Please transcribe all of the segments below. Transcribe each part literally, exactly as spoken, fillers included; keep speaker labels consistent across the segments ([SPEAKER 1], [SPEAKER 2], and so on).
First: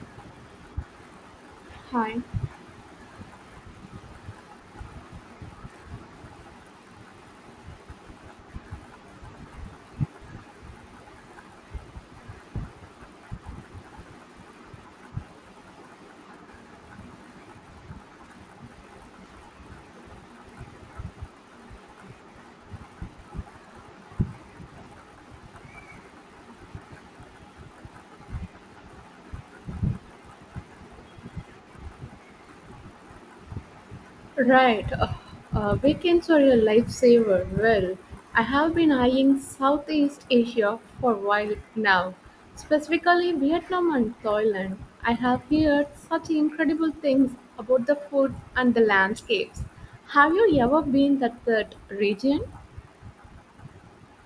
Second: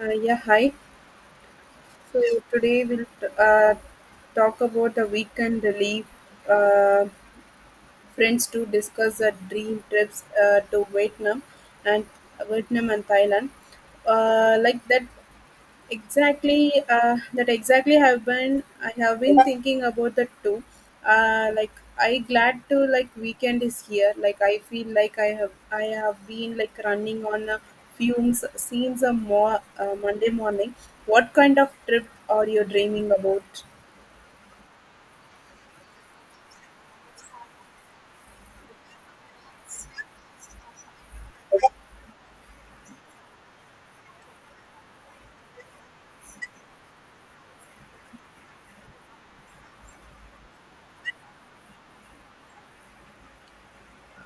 [SPEAKER 1] Uh, yeah, hi.
[SPEAKER 2] Hi.
[SPEAKER 1] So today we'll uh, talk about the weekend leave uh, friends to discuss the dream trips uh, to Vietnam and Vietnam and Thailand. Uh, like that, exactly, uh, that exactly have been I have been thinking about that too. Uh, like I glad to, like, weekend is here, like I feel like i have i have been, like, running on uh, fumes since a more uh, Monday morning. What kind of trip are you dreaming about?
[SPEAKER 2] Right. Uh, uh, weekends are a lifesaver. Well, I have been eyeing Southeast Asia for a while now, specifically Vietnam and Thailand. I have heard such incredible things about the food and the landscapes. Have you ever been to that region?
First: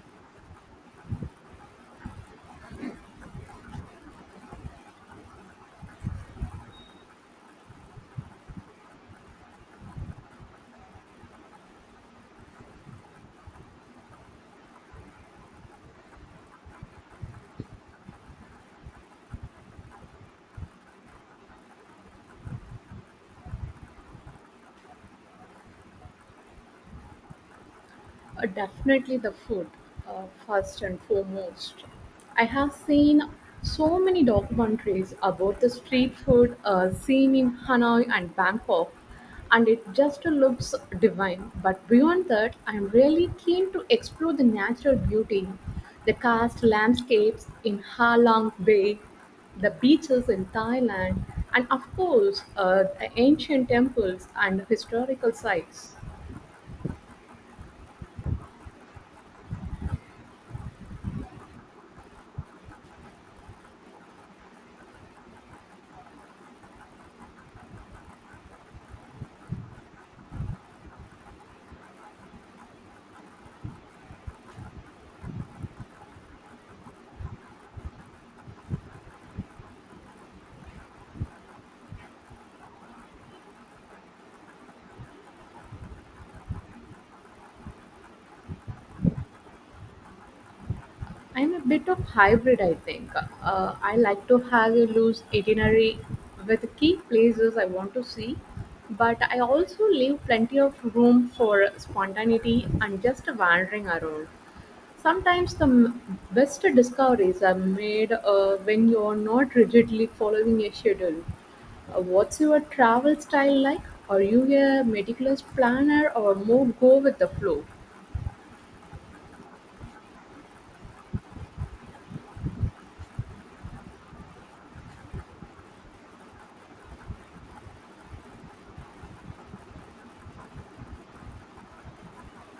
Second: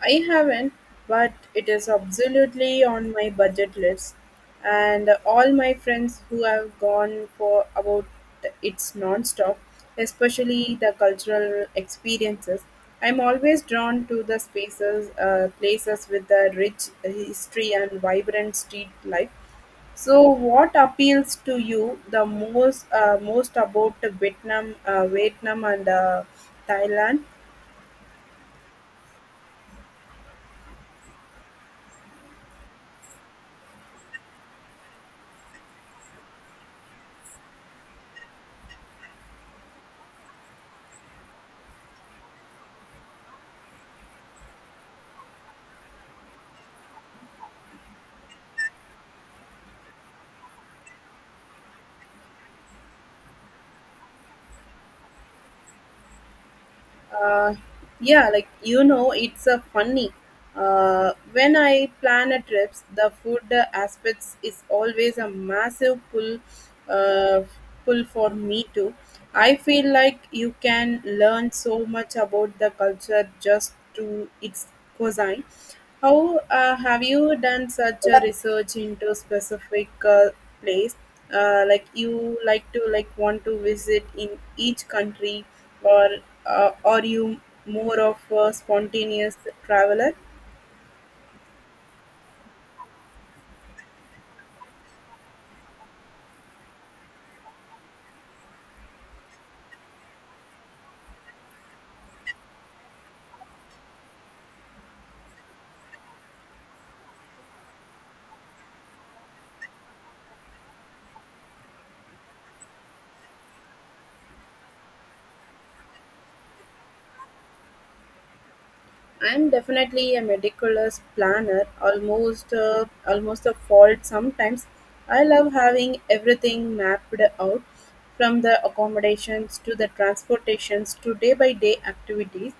[SPEAKER 1] I haven't, but it is absolutely on my budget list. And all my friends who have gone for about, it's non-stop, especially the cultural experiences. I'm always drawn to the spaces, uh, places with a rich history and vibrant street life. So, what appeals to you the most uh, most about Vietnam, uh, Vietnam and uh, Thailand?
[SPEAKER 2] Uh, definitely the food, uh, first and foremost. I have seen so many documentaries about the street food uh, scene in Hanoi and Bangkok, and it just looks divine. But beyond that, I'm really keen to explore the natural beauty, the karst landscapes in Ha Long Bay, the beaches in Thailand, and of course, uh, the ancient temples and historical sites.
[SPEAKER 1] uh, yeah, like you know it's a funny, uh, when I plan a trips the food aspects is always a massive pull uh, pull for me too. I feel like you can learn so much about the culture just to its cuisine. How uh, have you done such a research into specific uh, place? Uh, like you like to like want to visit in each country, or uh, are you more of a spontaneous traveler?
[SPEAKER 2] I'm a bit of hybrid, I think. Uh, I like to have a loose itinerary with key places I want to see, but I also leave plenty of room for spontaneity and just wandering around. Sometimes the m- best discoveries are made uh, when you're not rigidly following a schedule. Uh, what's your travel style like? Are you a meticulous planner or more go with the flow?
[SPEAKER 1] I'm definitely a meticulous planner, almost uh, almost a fault sometimes. I love having everything mapped out, from the accommodations to the transportations to day by day activities.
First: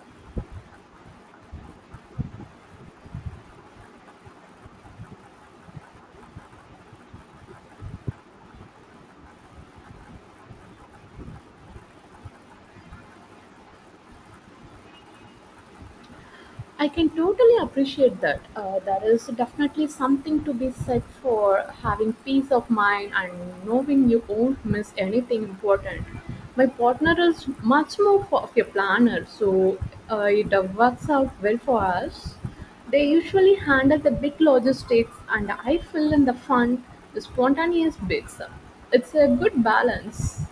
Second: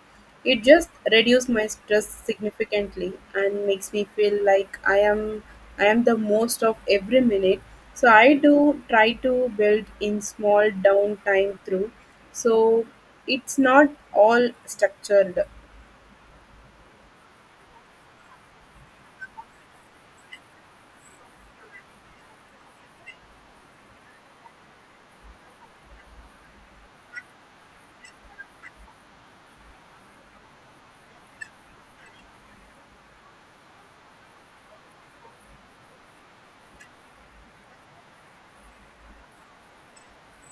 [SPEAKER 1] It just reduces my stress significantly and makes me feel like I am I am the most of every minute. So I do try to build in small downtime through. So it's not all structured.
[SPEAKER 2] I can totally appreciate that. Uh, there is definitely something to be said for having peace of mind and knowing you won't miss anything important. My partner is much more fo- of a planner, so uh, it uh, works out well for us. They usually handle the big logistics, and I fill in the fun, the spontaneous bits. It's a good balance.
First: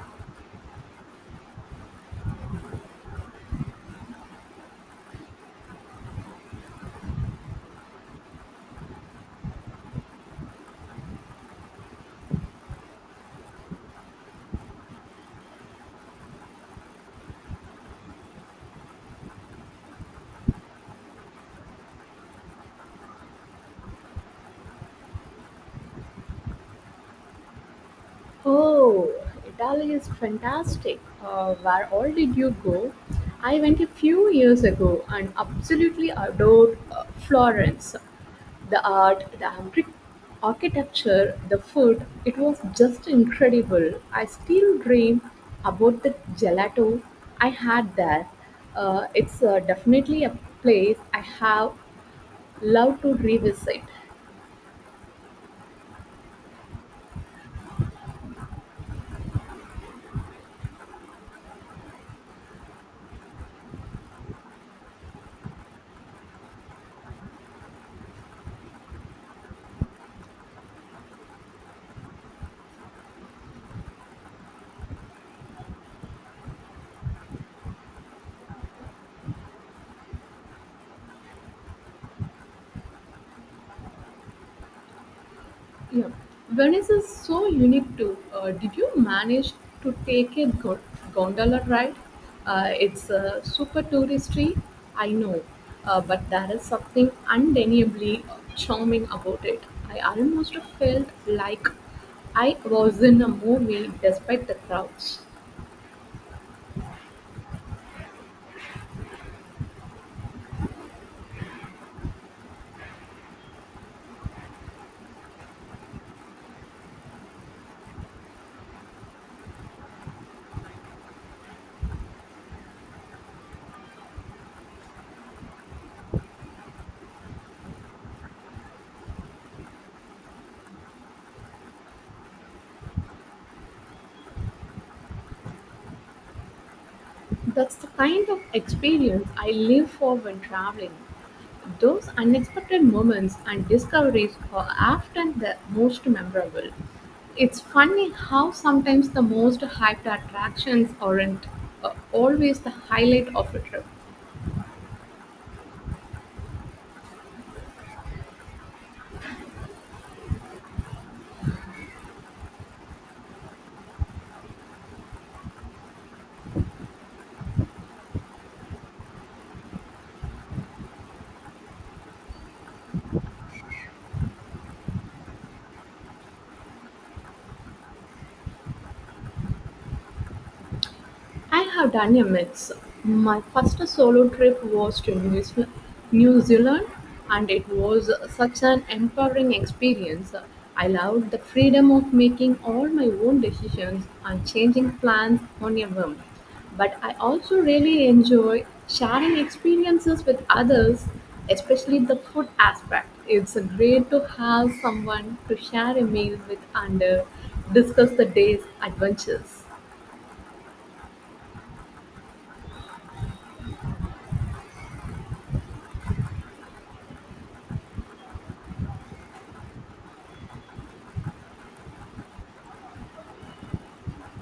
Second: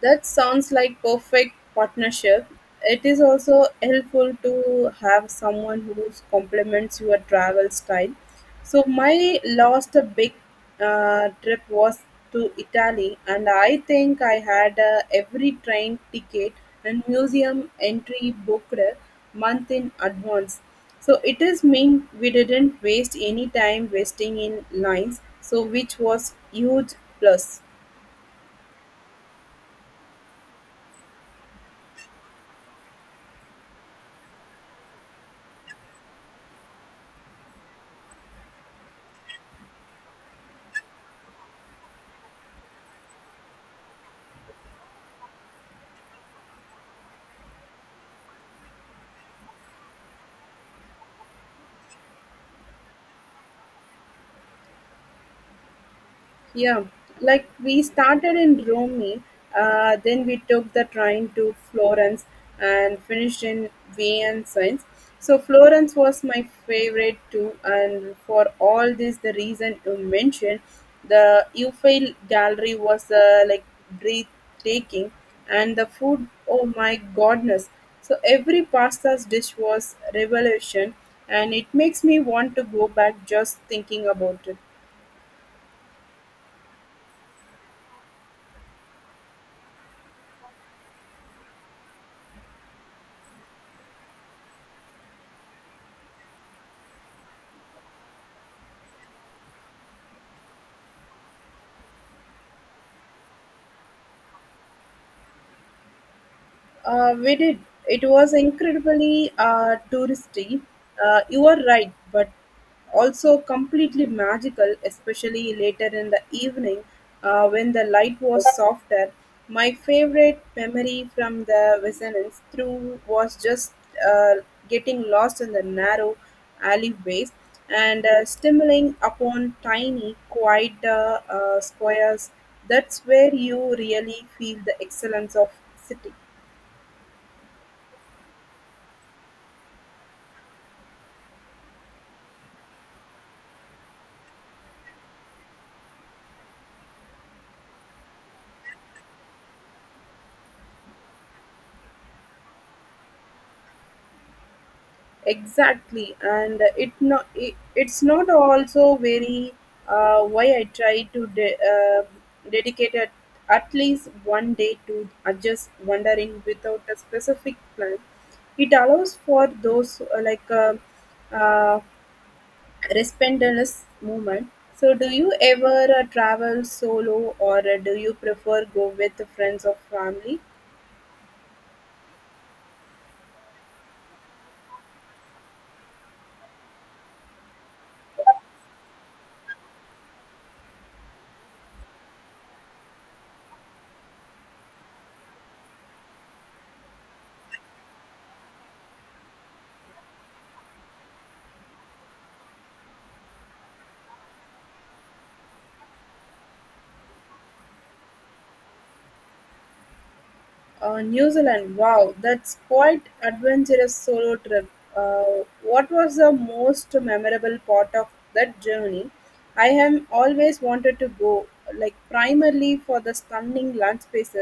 [SPEAKER 1] That sounds like perfect partnership. It is also helpful to have someone who complements your travel style. So my last big uh, trip was to Italy, and I think I had uh, every train ticket and museum entry booked a month in advance. So it is mean we didn't waste any time wasting in lines. So which was huge plus.
[SPEAKER 2] Oh, Italy is fantastic. Uh, where all did you go? I went a few years ago and absolutely adored uh, Florence. The art, the archi- architecture, the food, it was just incredible. I still dream about the gelato I had there. Uh, it's uh, definitely a place I have loved to revisit.
[SPEAKER 1] Yeah, like we started in Rome, uh, then we took the train to Florence and finished in Venice. So Florence was my favorite too, and for all this, the reason you mentioned, the Eiffel Gallery was uh, like breathtaking, and the food, oh my goodness! So every pasta's dish was revolution, and it makes me want to go back just thinking about it.
[SPEAKER 2] Yeah. Venice is so unique too. Uh, did you manage to take a go- gondola ride? Uh, it's uh, super touristy, I know, uh, but there is something undeniably charming about it. I almost felt like I was in a movie despite the crowds.
[SPEAKER 1] Uh, we did. It was incredibly uh, touristy. Uh, you are right, but also completely magical, especially later in the evening uh, when the light was softer. My favorite memory from the Vesanance through was just uh, getting lost in the narrow alleyways and uh, stumbling upon tiny, quiet uh, uh, squares. That's where you really feel the excellence of city.
[SPEAKER 2] That's the kind of experience I live for when traveling. Those unexpected moments and discoveries are often the most memorable. It's funny how sometimes the most hyped attractions aren't uh, always the highlight of a trip.
[SPEAKER 1] Exactly, and it not it, it's not also very, uh, why I try to de- uh, dedicate at, at least one day to uh, just wandering without a specific plan. It allows for those uh, like uh, uh, responderless movement. So, do you ever uh, travel solo, or uh, do you prefer go with friends or family?
[SPEAKER 2] I have done a mix. My first solo trip was to New, Zeal- New Zealand, and it was such an empowering experience. I loved the freedom of making all my own decisions and changing plans on a whim. But I also really enjoy sharing experiences with others, especially the food aspect. It's great to have someone to share a meal with and uh, discuss the day's adventures.
[SPEAKER 1] Uh, New Zealand, wow, that's quite adventurous solo trip. Uh, what was the most memorable part of that journey? I have always wanted to go, like primarily for the stunning landscapes.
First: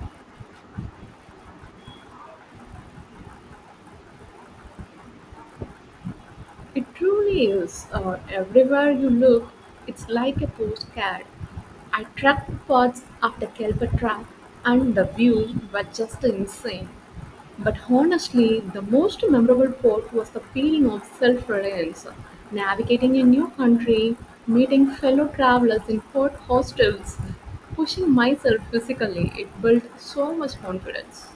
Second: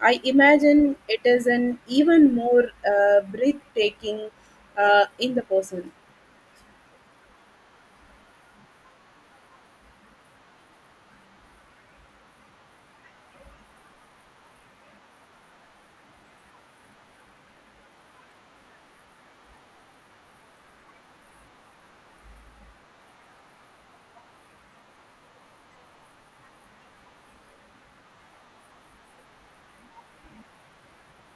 [SPEAKER 1] I imagine it is an even more uh, breathtaking uh, in the person.
[SPEAKER 2] It truly is. Uh, everywhere you look, it's like a postcard. I tracked the parts of the Kelpa track, and the views were just insane. But honestly, the most memorable part was the feeling of self reliance, navigating a new country, meeting fellow travelers in hot hostels, pushing myself physically. It built so much confidence.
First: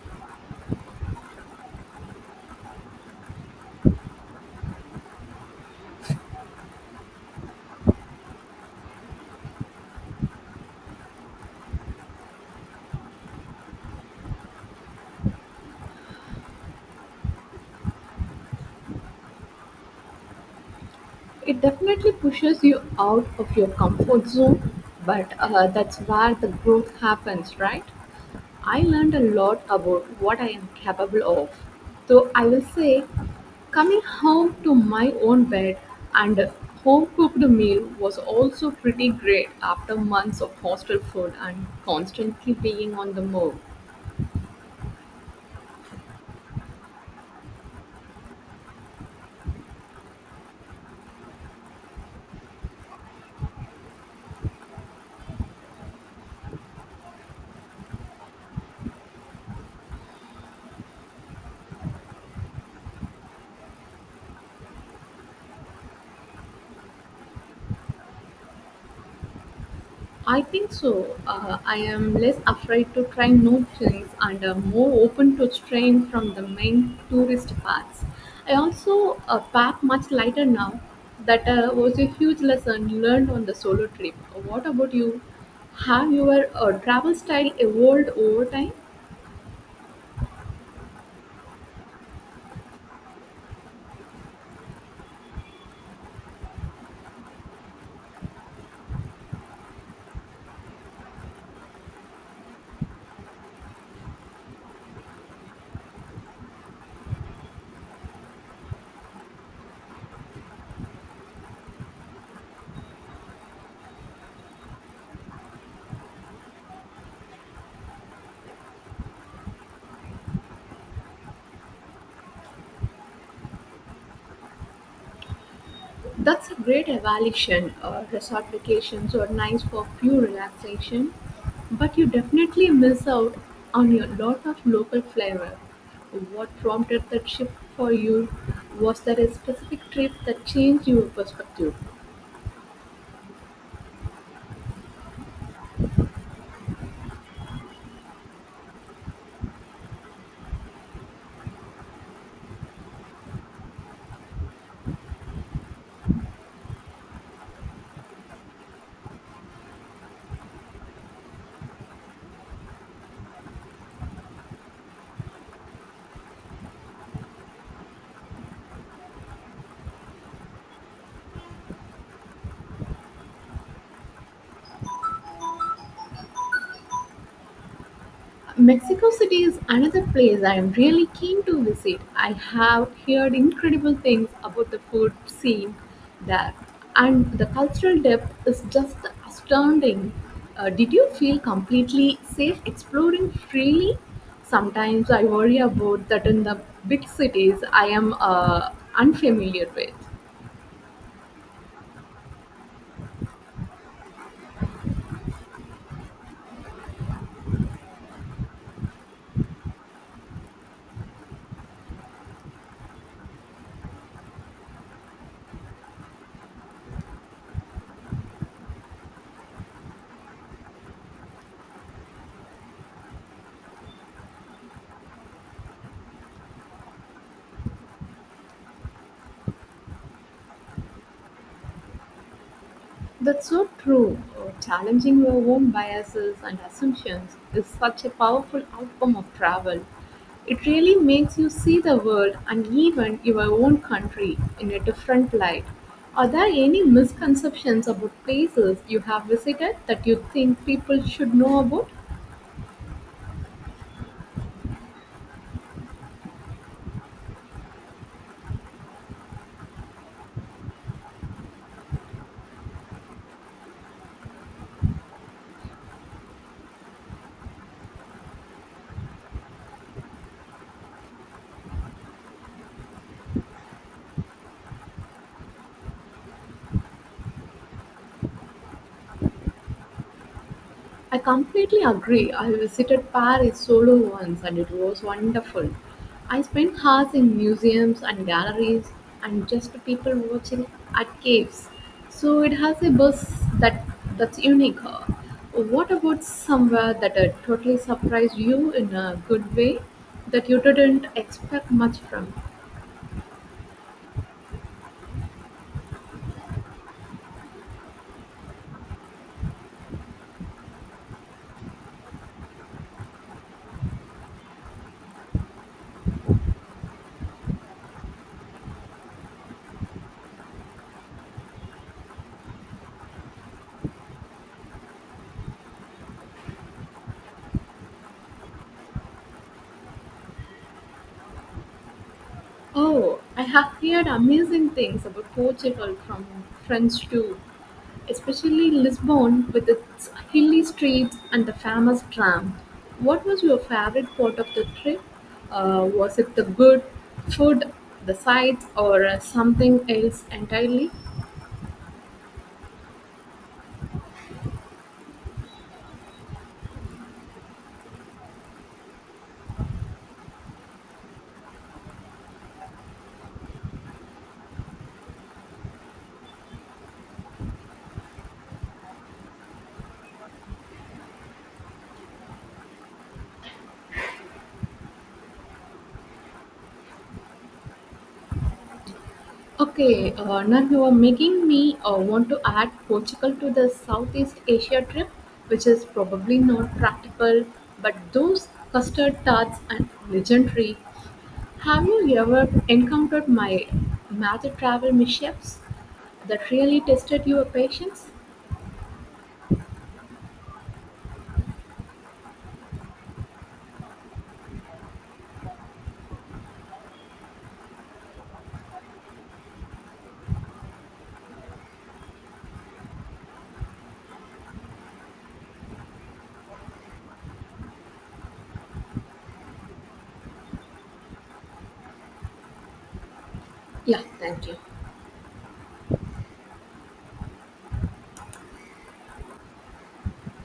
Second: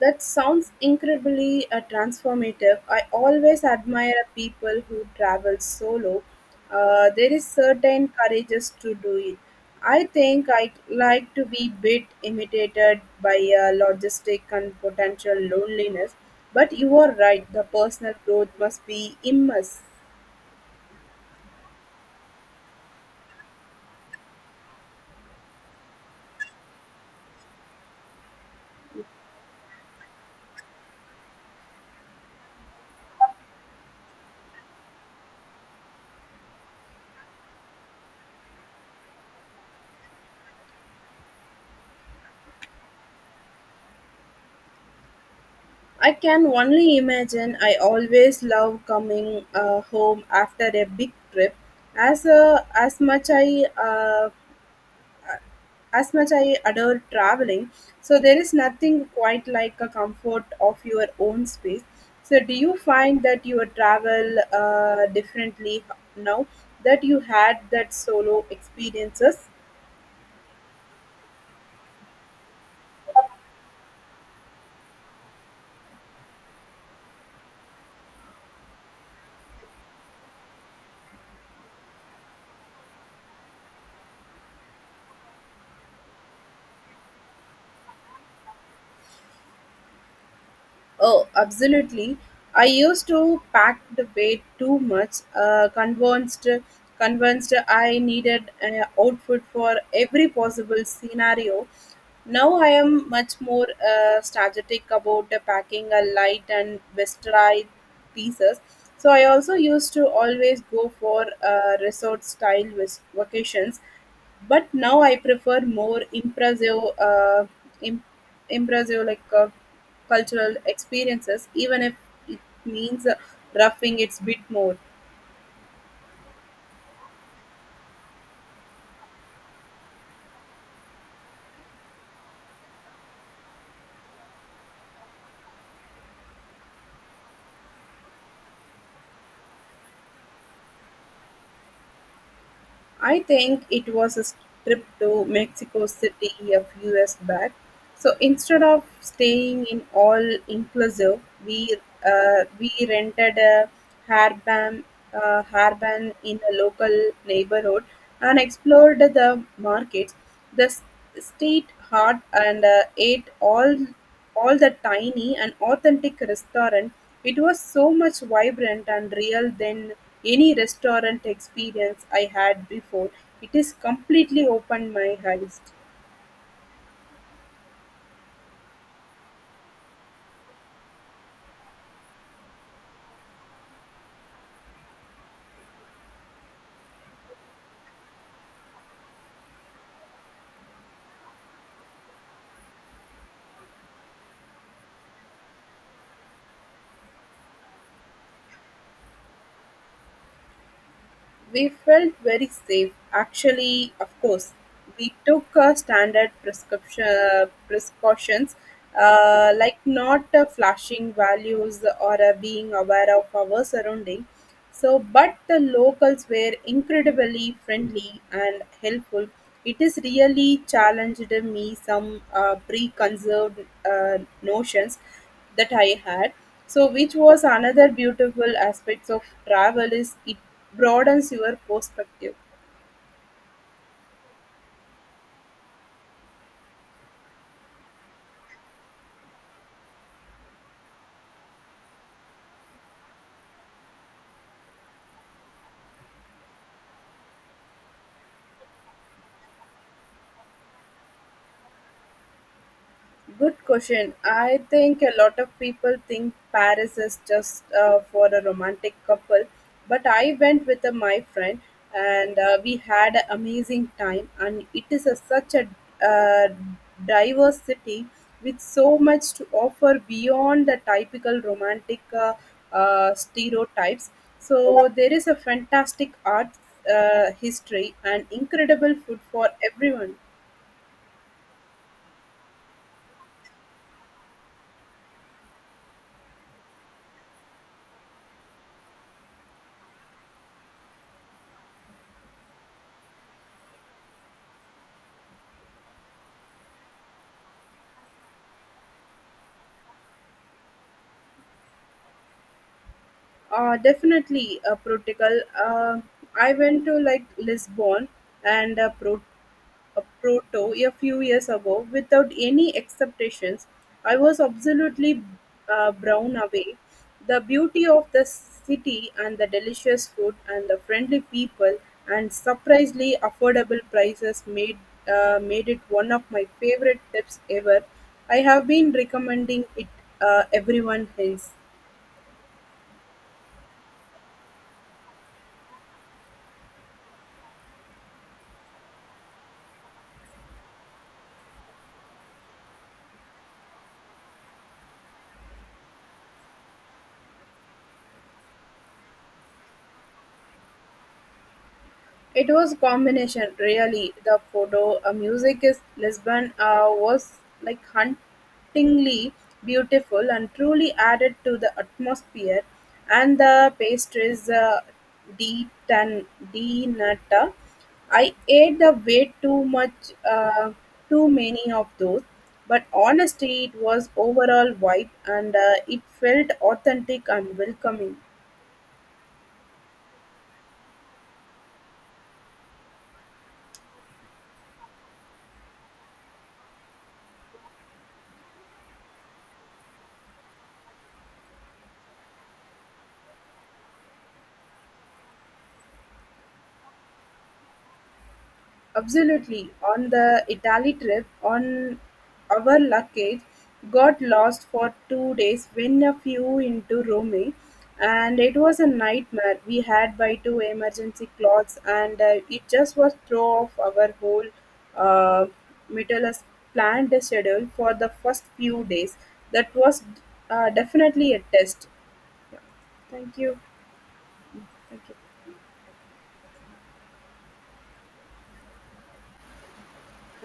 [SPEAKER 1] That sounds incredibly uh, transformative. I always admire people who travel solo. Uh, there is certain courage to do it. I think I like to be bit imitated by uh, logistic and potential loneliness. But you are right. The personal growth must be immense.
[SPEAKER 2] It definitely pushes you out of your comfort zone, but uh, that's where the growth happens, right? I learned a lot about what I am capable of. So I will say, coming home to my own bed and a home cooked meal was also pretty great after months of hostel food and constantly being on the move.
[SPEAKER 1] I can only imagine. I always love coming uh, home after a big trip, as uh, as much I uh, as much I adore traveling, so there is nothing quite like a comfort of your own space. So, do you find that you travel uh, differently now that you had that solo experiences?
[SPEAKER 2] I think so. Uh, I am less afraid to try new things and uh, more open to straying from the main tourist paths. I also uh, pack much lighter now. That uh, was a huge lesson learned on the solo trip. What about you? Have your uh, travel style evolved over time?
[SPEAKER 1] Oh, absolutely. I used to pack the weight too much, uh, convinced, convinced, I needed an outfit for every possible scenario. Now I am much more uh, strategic about the packing a light and westernized pieces. So I also used to always go for uh, resort style vacations but now I prefer more impressive, uh, im- impressive like uh, cultural experiences, even if it means uh, roughing it's bit more.
[SPEAKER 2] That's a great evaluation. Uh, resort vacations are nice for pure relaxation, but you definitely miss out on a lot of local flavor. What prompted that shift for you? Was there a specific trip that changed your perspective?
[SPEAKER 1] I think it was a trip to Mexico City a few years back. So instead of staying in all inclusive, we uh, we rented a harban uh, harban in a local neighborhood and explored the markets, the s- street art, and uh, ate all all the tiny and authentic restaurant. It was so much vibrant and real than any restaurant experience I had before. It is completely opened my eyes.
[SPEAKER 2] Mexico City is another place I am really keen to visit. I have heard incredible things about the food scene there, and the cultural depth is just astounding. Uh, did you feel completely safe exploring freely? Sometimes I worry about that in the big cities I am uh, unfamiliar with.
[SPEAKER 1] We felt very safe. Actually, of course, we took uh, standard prescription precautions, uh, like not uh, flashing values or uh, being aware of our surrounding. So, but the locals were incredibly friendly and helpful. It is really challenged me some uh, preconceived uh, notions that I had. So, which was another beautiful aspect of travel is it broadens your perspective.
[SPEAKER 2] That's so true. Uh, Challenging your own biases and assumptions is such a powerful outcome of travel. It really makes you see the world and even your own country in a different light. Are there any misconceptions about places you have visited that you think people should know about?
[SPEAKER 1] Good question. I think a lot of people think Paris is just uh, for a romantic couple, but I went with uh, my friend and uh, we had an amazing time. And it is a, such a uh, diverse city with so much to offer beyond the typical romantic uh, uh, stereotypes. So there is a fantastic art, uh, history, and incredible food for everyone.
[SPEAKER 2] I completely agree. I visited Paris solo once and it was wonderful. I spent hours in museums and galleries and just people watching at caves. So it has a buzz that that's unique. Uh, What about somewhere that uh, totally surprised you in a good way that you didn't expect much from?
[SPEAKER 1] Uh, definitely uh, Portugal. Uh, I went to like Lisbon and uh, Pro- uh, Porto a few years ago without any expectations. I was absolutely uh, blown away. The beauty of the city and the delicious food and the friendly people and surprisingly affordable prices made uh, made it one of my favorite trips ever. I have been recommending it uh, everyone else.
[SPEAKER 2] Oh, I have heard amazing things about Portugal from friends too, especially Lisbon with its hilly streets and the famous tram. What was your favorite part of the trip? Uh, was it the good food, the sights, or uh, something else entirely?
[SPEAKER 1] It was combination, really: the photo, a music is Lisbon uh, was like hauntingly beautiful and truly added to the atmosphere, and the pastries uh, di tan di nata. I ate the way too much, uh, too many of those, but honestly, it was overall vibe and uh, it felt authentic and welcoming.
[SPEAKER 2] Okay, uh, now you are making me uh, want to add Portugal to the Southeast Asia trip, which is probably not practical, but those custard tarts are legendary. Have you ever encountered my magic travel mishaps that really tested your patience?
[SPEAKER 1] Absolutely. On the Italy trip, on our luggage got lost for two days when a few into Rome, and it was a nightmare. We had by two emergency clothes, and uh, it just was throw off our whole uh, meticulous planned schedule for the first few days. That was uh, definitely a test. Thank you.
[SPEAKER 2] Yeah, thank you.
[SPEAKER 1] Thank you.